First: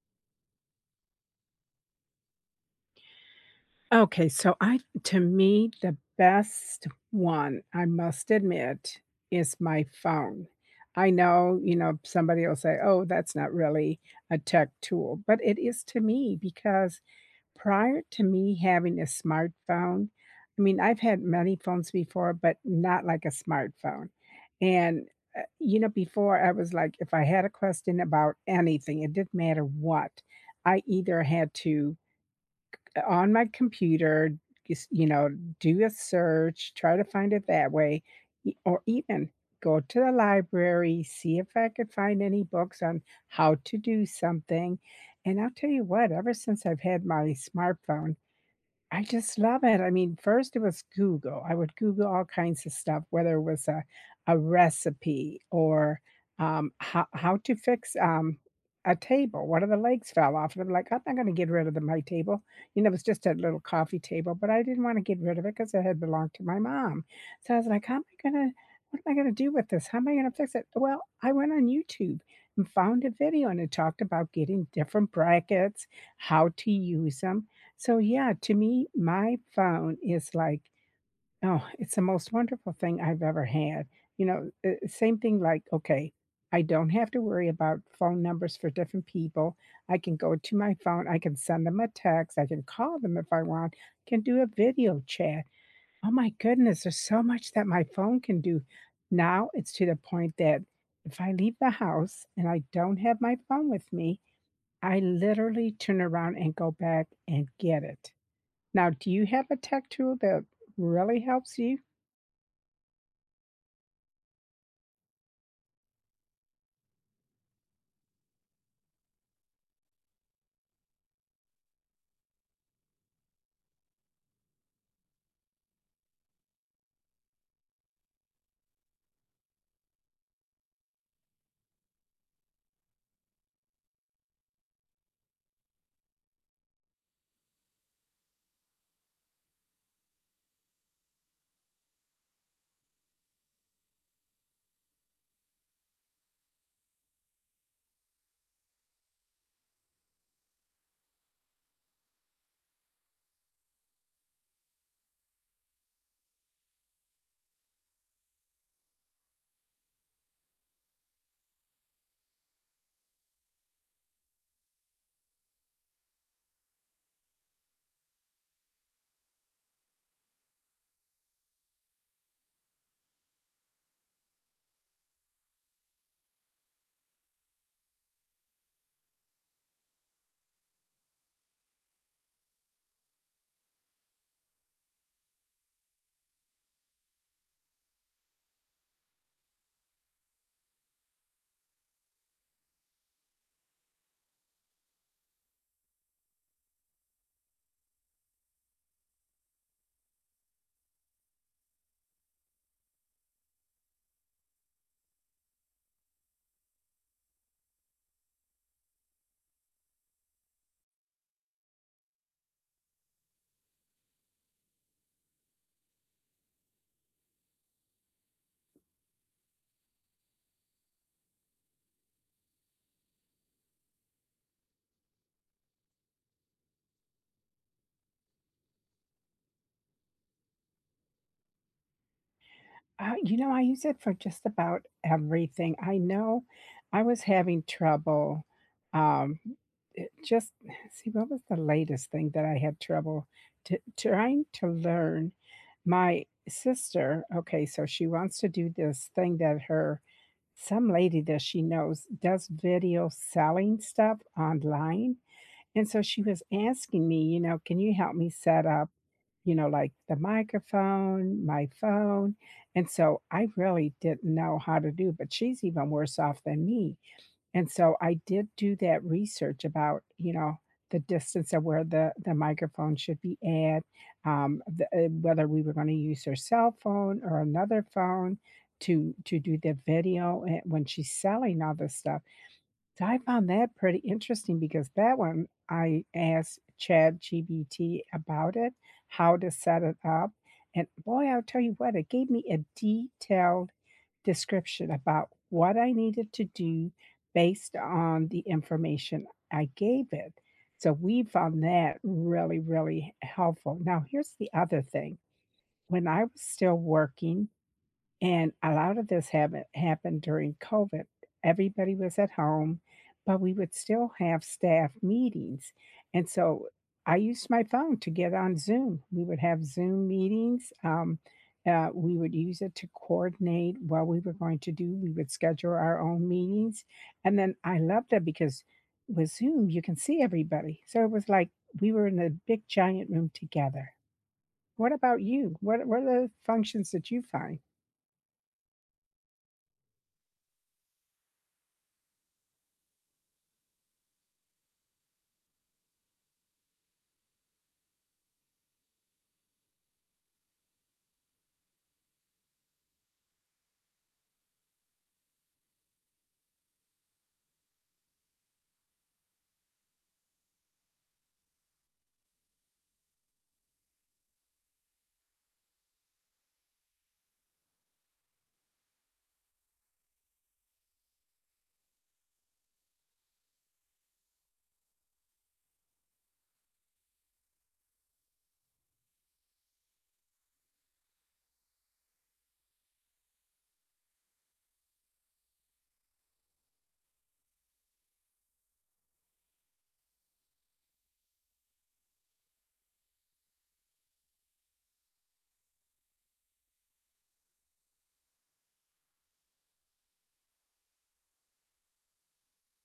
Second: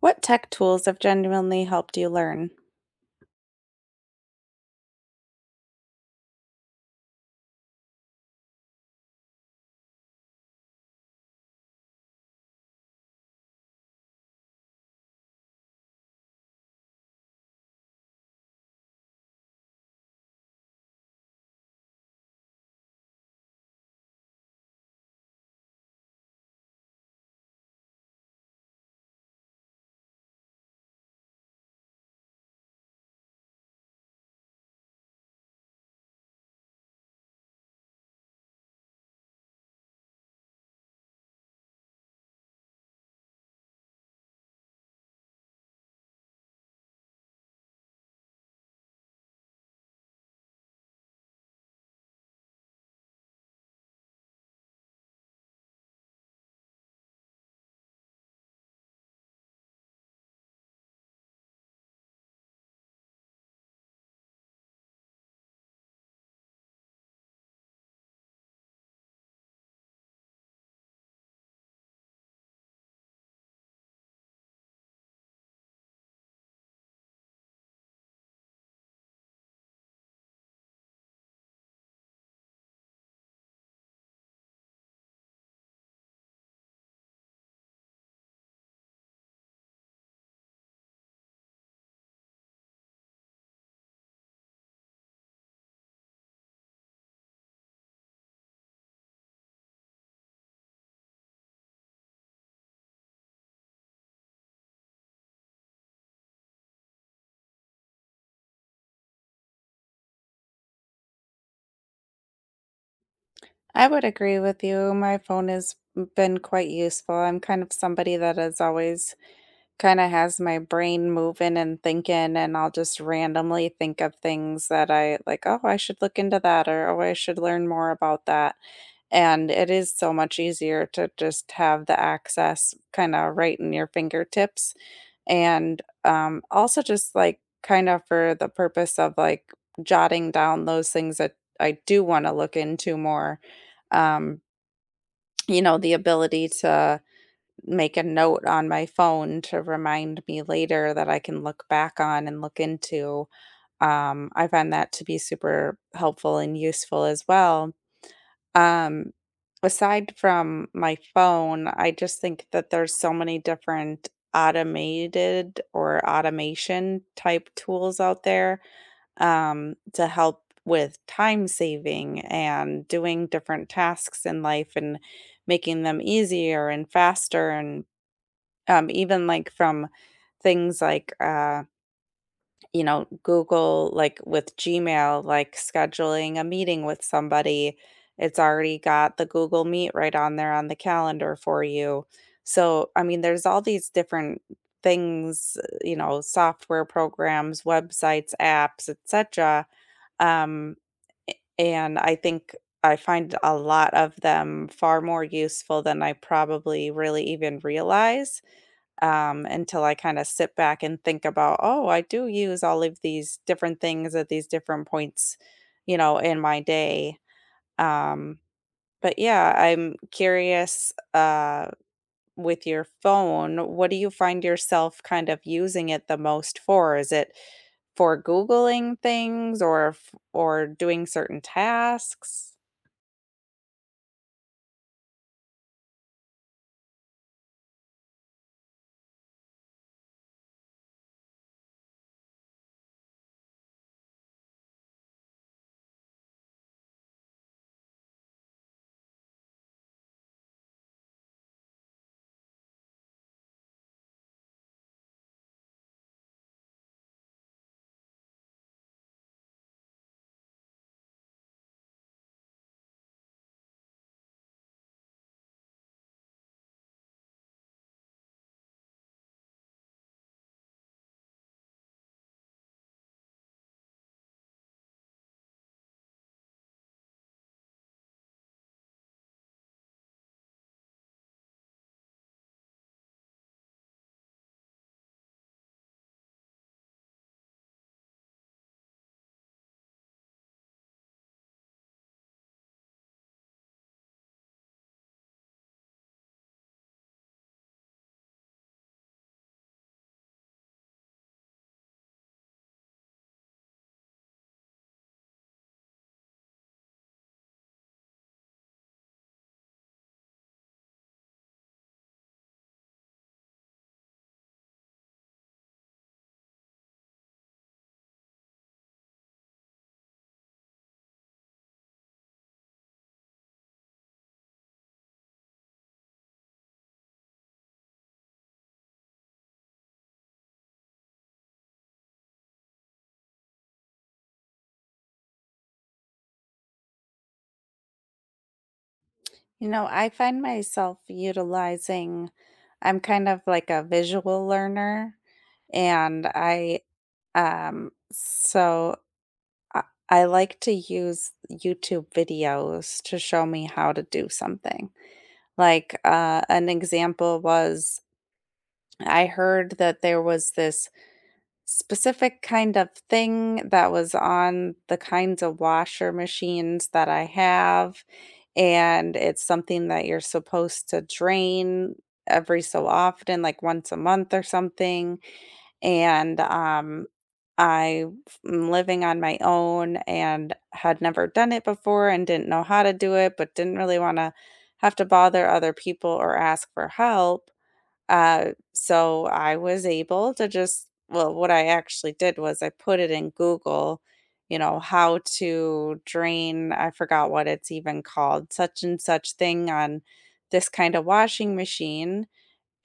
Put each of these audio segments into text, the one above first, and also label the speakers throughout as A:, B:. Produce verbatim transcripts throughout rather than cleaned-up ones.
A: What tech tools have genuinely helped you learn?
B: Okay, so I To me, the best one, I must admit, is my phone. I know, you know, somebody will say, "Oh, that's not really a tech tool," but it is to me because prior to me having a smartphone, I mean, I've had many phones before, but not like a smartphone. And, uh, you know, Before I was like, if I had a question about anything, it didn't matter what, I either had to on my computer, just, you know, do a search, try to find it that way, e- or even go to the library, see if I could find any books on how to do something. And I'll tell you what, ever since I've had my smartphone, I just love it. I mean, first it was Google. I would Google all kinds of stuff, whether it was a, a recipe or um, how, how to fix um, a table. One of the legs fell off. And I'm like, I'm not going to get rid of the, my table. You know, it was just a little coffee table, but I didn't want to get rid of it because it had belonged to my mom. So I was like, how am I going to, what am I going to do with this? How am I going to fix it? Well, I went on YouTube and found a video and it talked about getting different brackets, how to use them. So, yeah, to me, my phone is like, oh, it's the most wonderful thing I've ever had. You know, uh, uh, same thing. Like, okay, I don't have to worry about phone numbers for different people. I can go to my phone, I can send them a text, I can call them if I want, can do a video chat. Oh my goodness, there's so much that my phone can do. Now it's to the point that if I leave the house and I don't have my phone with me, I literally turn around and go back and get it. Now, do you have a tech tool that really helps you?
A: I would agree with you. My phone has been quite useful. I'm kind of somebody that is always kinda has my brain moving and thinking, and I'll just randomly think of things that I like, "Oh, I should look into that," or, "Oh, I should learn more about that." And it is so much easier to just have the access kinda right in your fingertips, and, um, also just, like, kinda for the purpose of, like, jotting down those things that I do wanna look into more, um, you know, the ability to make a note on my phone to remind me later that I can look back on and look into. Um, I find that to be super helpful and useful as well. Um, Aside from my phone, I just think that there's so many different automated or automation type tools out there um, to help with time saving and doing different tasks in life and making them easier and faster and um, even, like, from things like, uh, you know, Google, like, with Gmail, like, scheduling a meeting with somebody, it's already got the Google Meet right on there on the calendar for you. So, I mean, there's all these different things, you know, software programs, websites, apps, etcetera, um, and I think I find a lot of them far more useful than I probably really even realize um, until I kind of sit back and think about, oh, I do use all of these different things at these different points, you know, in my day. Um, but yeah, I'm curious uh, with your phone, what do you find yourself kind of using it the most for? Is it for Googling things or f- or doing certain tasks?
B: Uh, you know, I use it for just about everything. I know I was having trouble. Um, it just, see, what was the latest thing that I had trouble to, trying to learn? My sister, okay, so she wants to do this thing that her some lady that she knows does, video selling stuff online. And so she was asking me, you know, "Can you help me set up, you know, like, the microphone, my phone?" And so I really didn't know how to do, but she's even worse off than me. And so I did do that research about, you know, the distance of where the the microphone should be at, um, the uh, whether we were gonna use her cell phone or another phone to to do the video, eh, when she's selling all this stuff. So I found that pretty interesting because that one I asked ChatGPT about it, how to set it up, and boy, I'll tell you what, it gave me a detailed description about what I needed to do based on the information I gave it. So we found that really, really helpful. Now, here's the other thing. When I was still working, and a lot of this happened happened during COVID. Everybody was at home, but we would still have staff meetings. And so I used my phone to get on Zoom. We would have Zoom meetings. Um, uh, we would use it to coordinate what we were going to do. We would schedule our own meetings. And then I loved it because with Zoom, you can see everybody. So it was like we were in a big giant room together. What about you? What, what are the functions that you find?
A: You know, I find myself utilizing I'm kind of like a visual learner and I um so I, I like to use YouTube videos to show me how to do something. Like uh an example was I heard that there was this specific kind of thing that was on the kinds of washer machines that I have, and it's something that you're supposed to drain every so often, like once a month or something, and, um, I'm living on my own and had never done it before and didn't know how to do it, but didn't really wanna have to bother other people or ask for help. Uh, so I was able to just well, what I actually did was I put it in Google, you know, how to drain, I forgot what it's even called, such and such thing on this kind of washing machine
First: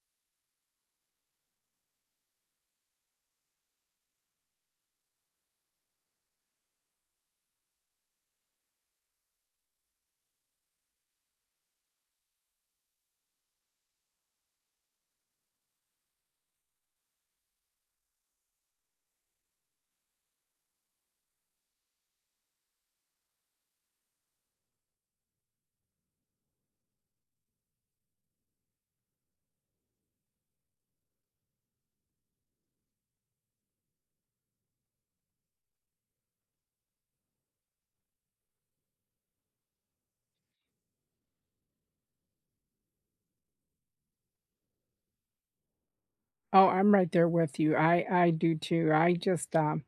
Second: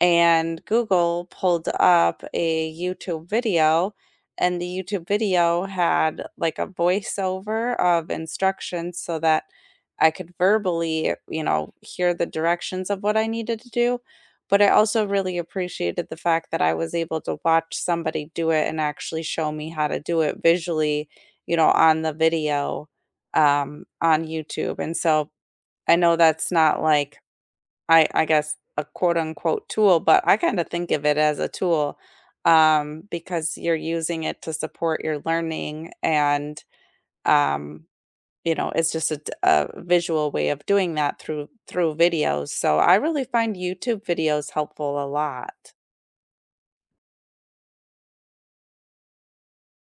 A: and Google pulled up a YouTube video, and the YouTube video had like a voiceover of instructions so that I could verbally, you know, hear the directions of what I needed to do. But I also really appreciated the fact that I was able to watch somebody do it and actually show me how to do it visually, you know, on the video um, on YouTube. And so I know that's not like I I guess a quote unquote tool, but I kinda think of it as a tool, um, because you're using it to support your learning and, um, you know, it's just a d a visual way of doing that through through videos, so I really find YouTube videos helpful a lot.
B: Oh, I'm right there with you. I I do too. I just, um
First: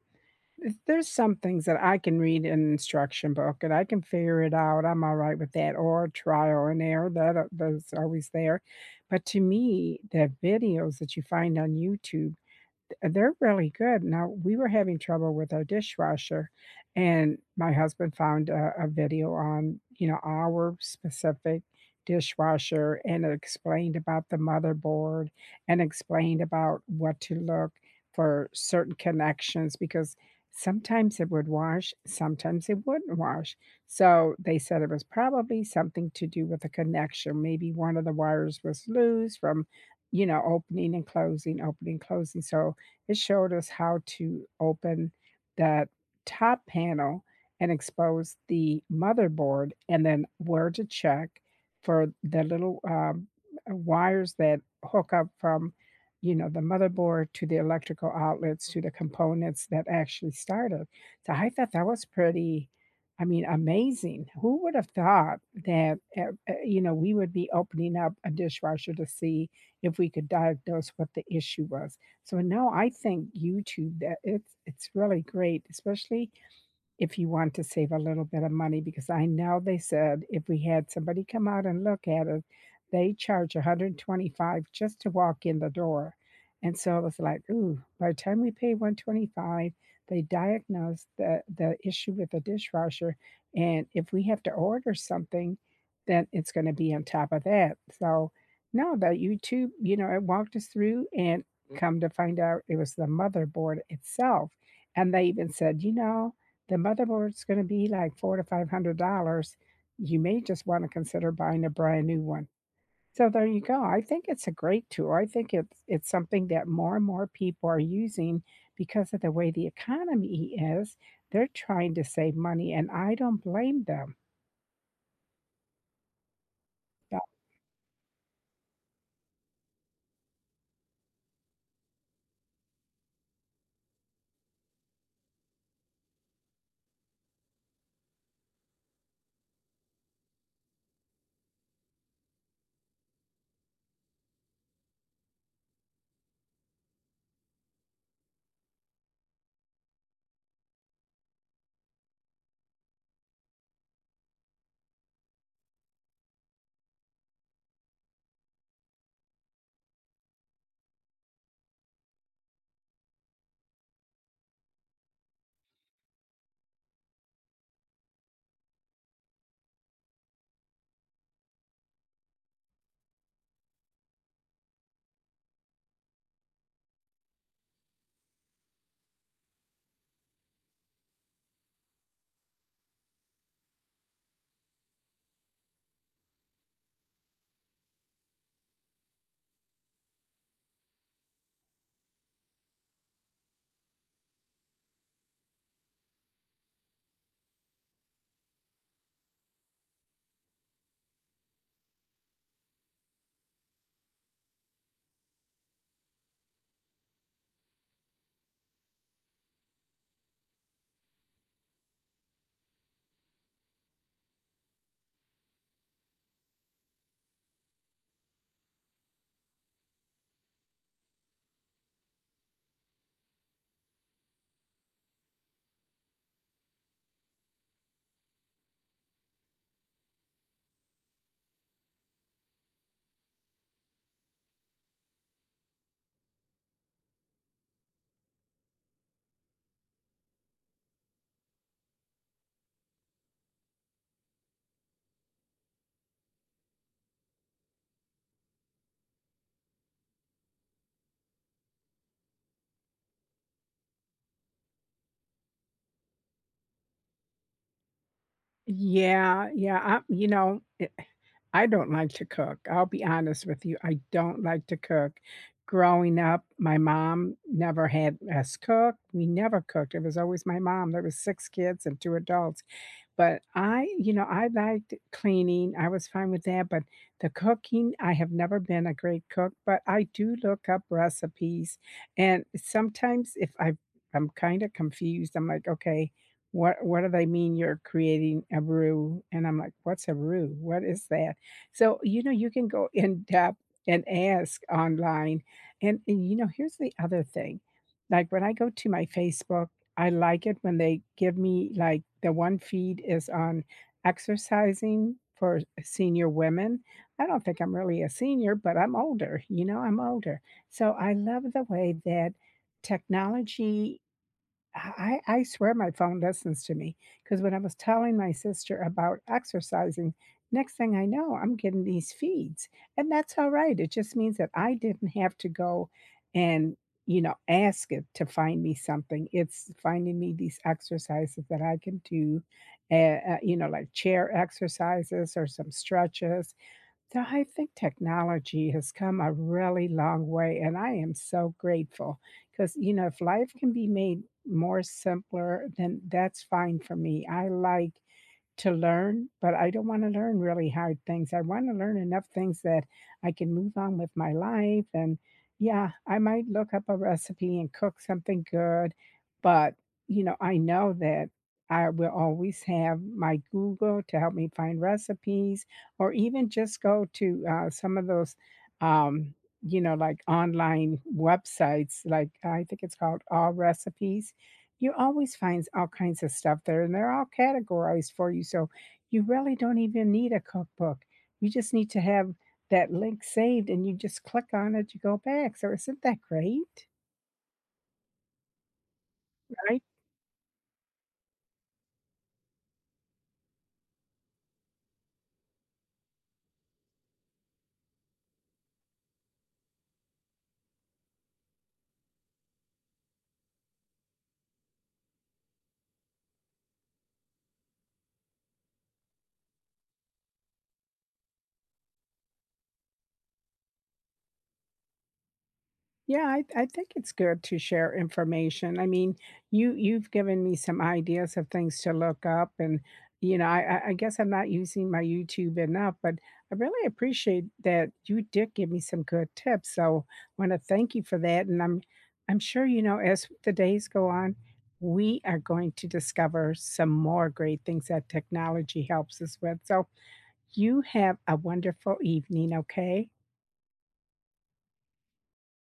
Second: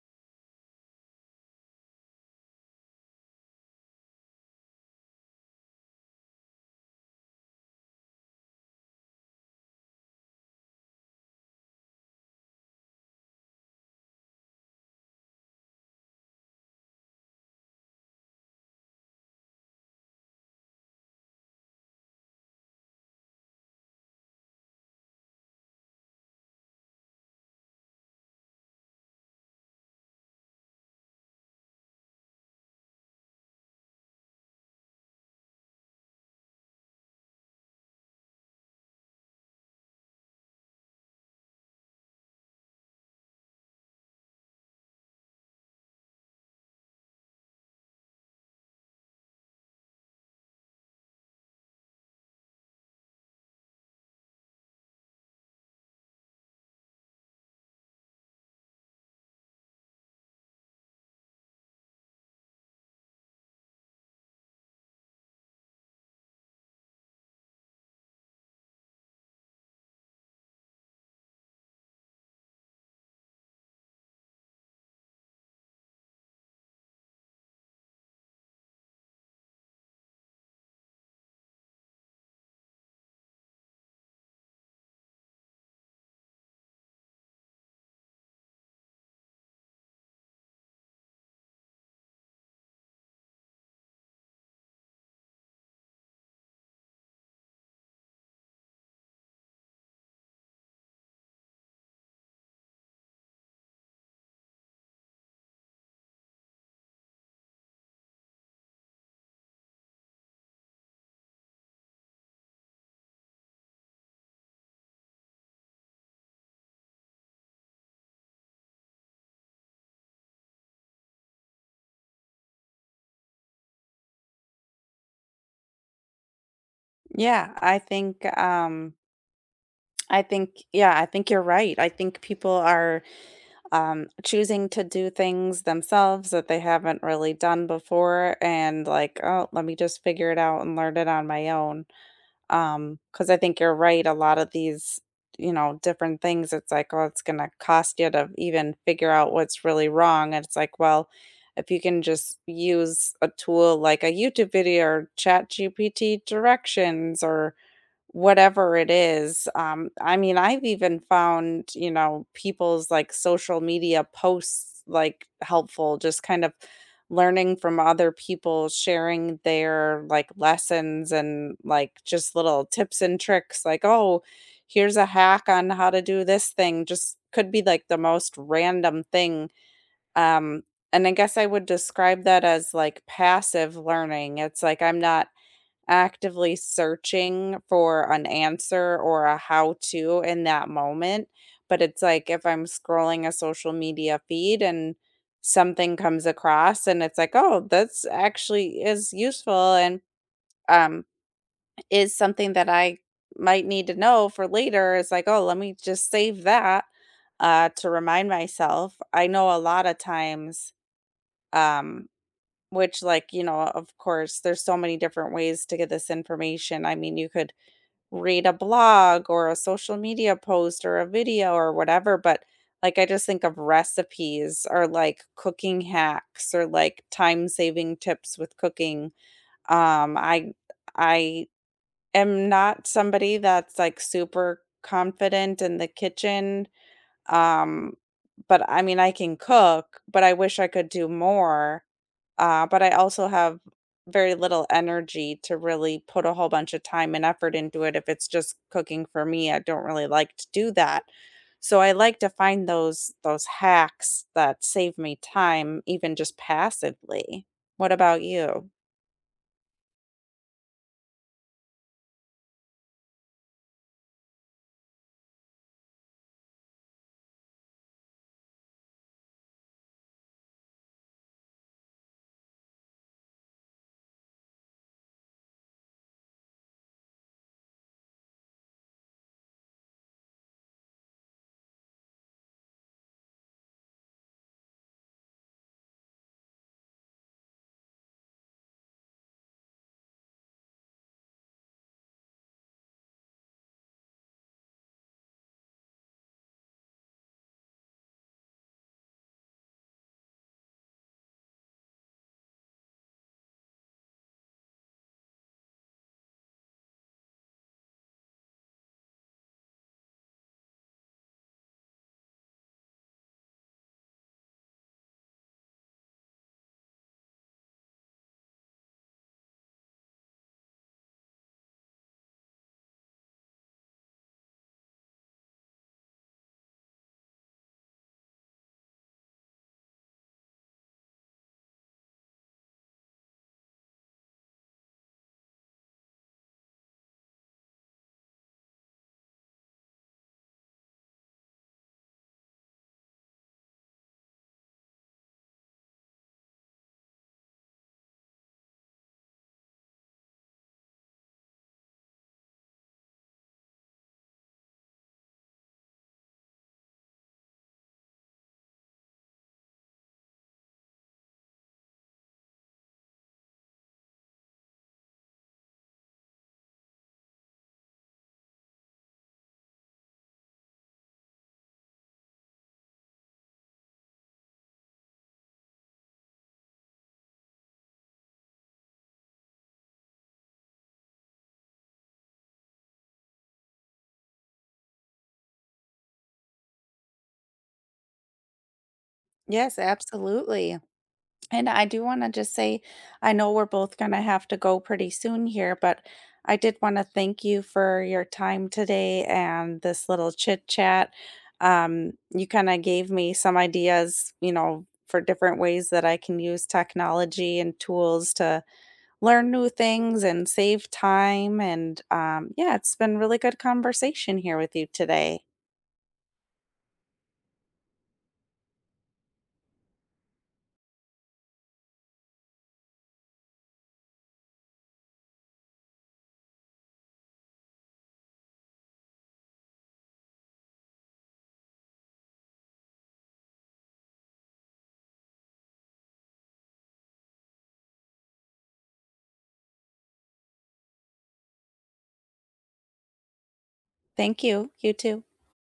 B: th- there's some things that I can read in an instruction book and I can figure it out. I'm all right with that, or trial and error, that uh, that's always there. But to me, the videos that you find on YouTube, they're really good. Now, we were having trouble with our dishwasher, and my husband found a, a video on, you know, our specific dishwasher, and it explained about the motherboard and explained about what to look for, certain connections, because sometimes it would wash, sometimes it wouldn't wash. So they said it was probably something to do with the connection. Maybe one of the wires was loose from, you know, opening and closing, opening, closing. So it showed us how to open that top panel and expose the motherboard, and then where to check for the little, um, uh, wires that hook up from, you know, the motherboard to the electrical outlets to the components that actually started. So I thought that was pretty, I mean, amazing. Who would have thought that, uh, uh, you know, we would be opening up a dishwasher to see if we could diagnose what the issue was? So now I think YouTube, that it's it's really great, especially if you want to save a little bit of money, because I know they said if we had somebody come out and look at it, they charge one hundred twenty-five just to walk in the door. And so it was like, ooh, by the time we pay one twenty-five, they diagnose the, the issue with the dishwasher. And if we have to order something, then it's going to be on top of that. So no, the YouTube, you know, it walked us through, and come to find out it was the motherboard itself. And they even said, you know, the motherboard's gonna be like four to five hundred dollars. You may just wanna consider buying a brand new one. So there you go. I think it's a great tool. I think it's it's something that more and more people are using because of the way the economy is. They're trying to save money, and I don't blame them. Yeah.
A: Yeah, I think, um, I think yeah, I think you're right. I think people are um, choosing to do things themselves that they haven't really done before and like, oh, let me just figure it out and learn it on my own. Um, Because I think you're right, a lot of these, you know, different things, it's like, oh, it's gonna cost you to even figure out what's really wrong. And it's like, well, if you can just use a tool like a YouTube video or chat G P T directions or whatever it is, um, I mean, I've even found, you know, people's, like, social media posts, like, helpful, just kind of learning from other people, sharing their, like, lessons and, like, just little tips and tricks, like, "Oh, here's a hack on how to do this thing," just could be, like, the most random thing, um, and I guess I would describe that as, like, passive learning, it's like I'm not actively searching for an answer or a how to in that moment, but it's like if I'm scrolling a social media feed and something comes across and it's like, "Oh, that's actually is useful and, um, is something that I might need to know for later." It's like, "Oh, let me just save that, uh, to remind myself." I know a lot of times, um, which, like, you know, of course, there's so many different ways to get this information. I mean, you could read a blog or a social media post or a video or whatever, but like I just think of recipes or like cooking hacks or like time-saving tips with cooking. Um, I I am not somebody that's like super confident in the kitchen. Um, but I mean I can cook, but I wish I could do more. Uh, but I also have very little energy to really put a whole bunch of time and effort into it if it's just cooking for me. I don't really like to do that. So I like to find those those hacks that save me time even just passively. What about you?
B: Yeah, yeah, I You know, it, I don't like to cook, I'll be honest with you, I don't like to cook. Growing up, my mom never had us cook, we never cooked, it was always my mom. There was six kids and two adults. But I, you know, I liked cleaning. I was fine with that. But the cooking, I have never been a great cook, but I do look up recipes. And sometimes if I, I'm kind of confused, I'm like, okay, what, what do they mean you're creating a brew? And I'm like, what's a brew? What is that? So, you know, you can go in depth and ask online. And, and you know, here's the other thing. Like when I go to my Facebook, I like it when they give me like the one feed is on exercising for senior women. I don't think I'm really a senior, but I'm older, you know, I'm older. So I love the way that technology, I I swear my phone listens to me, because when I was telling my sister about exercising, next thing I know, I'm getting these feeds, and that's all right, it just means that I didn't have to go and, you know, ask it to find me something. It's finding me these exercises that I can do, eh, uh, you know, like chair exercises or some stretches. So I think technology has come a really long way, and I am so grateful, because, you know, if life can be made more simpler, then that's fine for me. I like to learn, but I don't wanna learn really hard things. I wanna learn enough things that I can move on with my life, and, yeah, I might look up a recipe and cook something good, but, you know, I know that I will always have my Google to help me find recipes, or even just go to, uh, some of those, um, you know, like, online websites, like, I think it's called All Recipes. You always find all kinds of stuff there, and they're all categorized for you, so you really don't even need a cookbook. You just need to have that link saved, and you just click on it, you go back. So isn't that great? I
A: Yes, absolutely. And I do want to just say, I know we're both going to have to go pretty soon here, but I did want to thank you for your time today and this little chit chat. Um, you kind of gave me some ideas, you know, for different ways that I can use technology and tools to learn new things and save time. And um, yeah, it's been really good conversation here with you today.
B: Yeah, I I think it's good to share information. I mean, you you've given me some ideas of things to look up, and you know, I I I guess I'm not using my YouTube enough, but I really appreciate that you did give me some good tips. So I want to thank you for that, and I'm I'm sure, you know, as the days go on, we are going to discover some more great things that technology helps us with. So you have a wonderful evening. Okay.
A: Thank you. You too.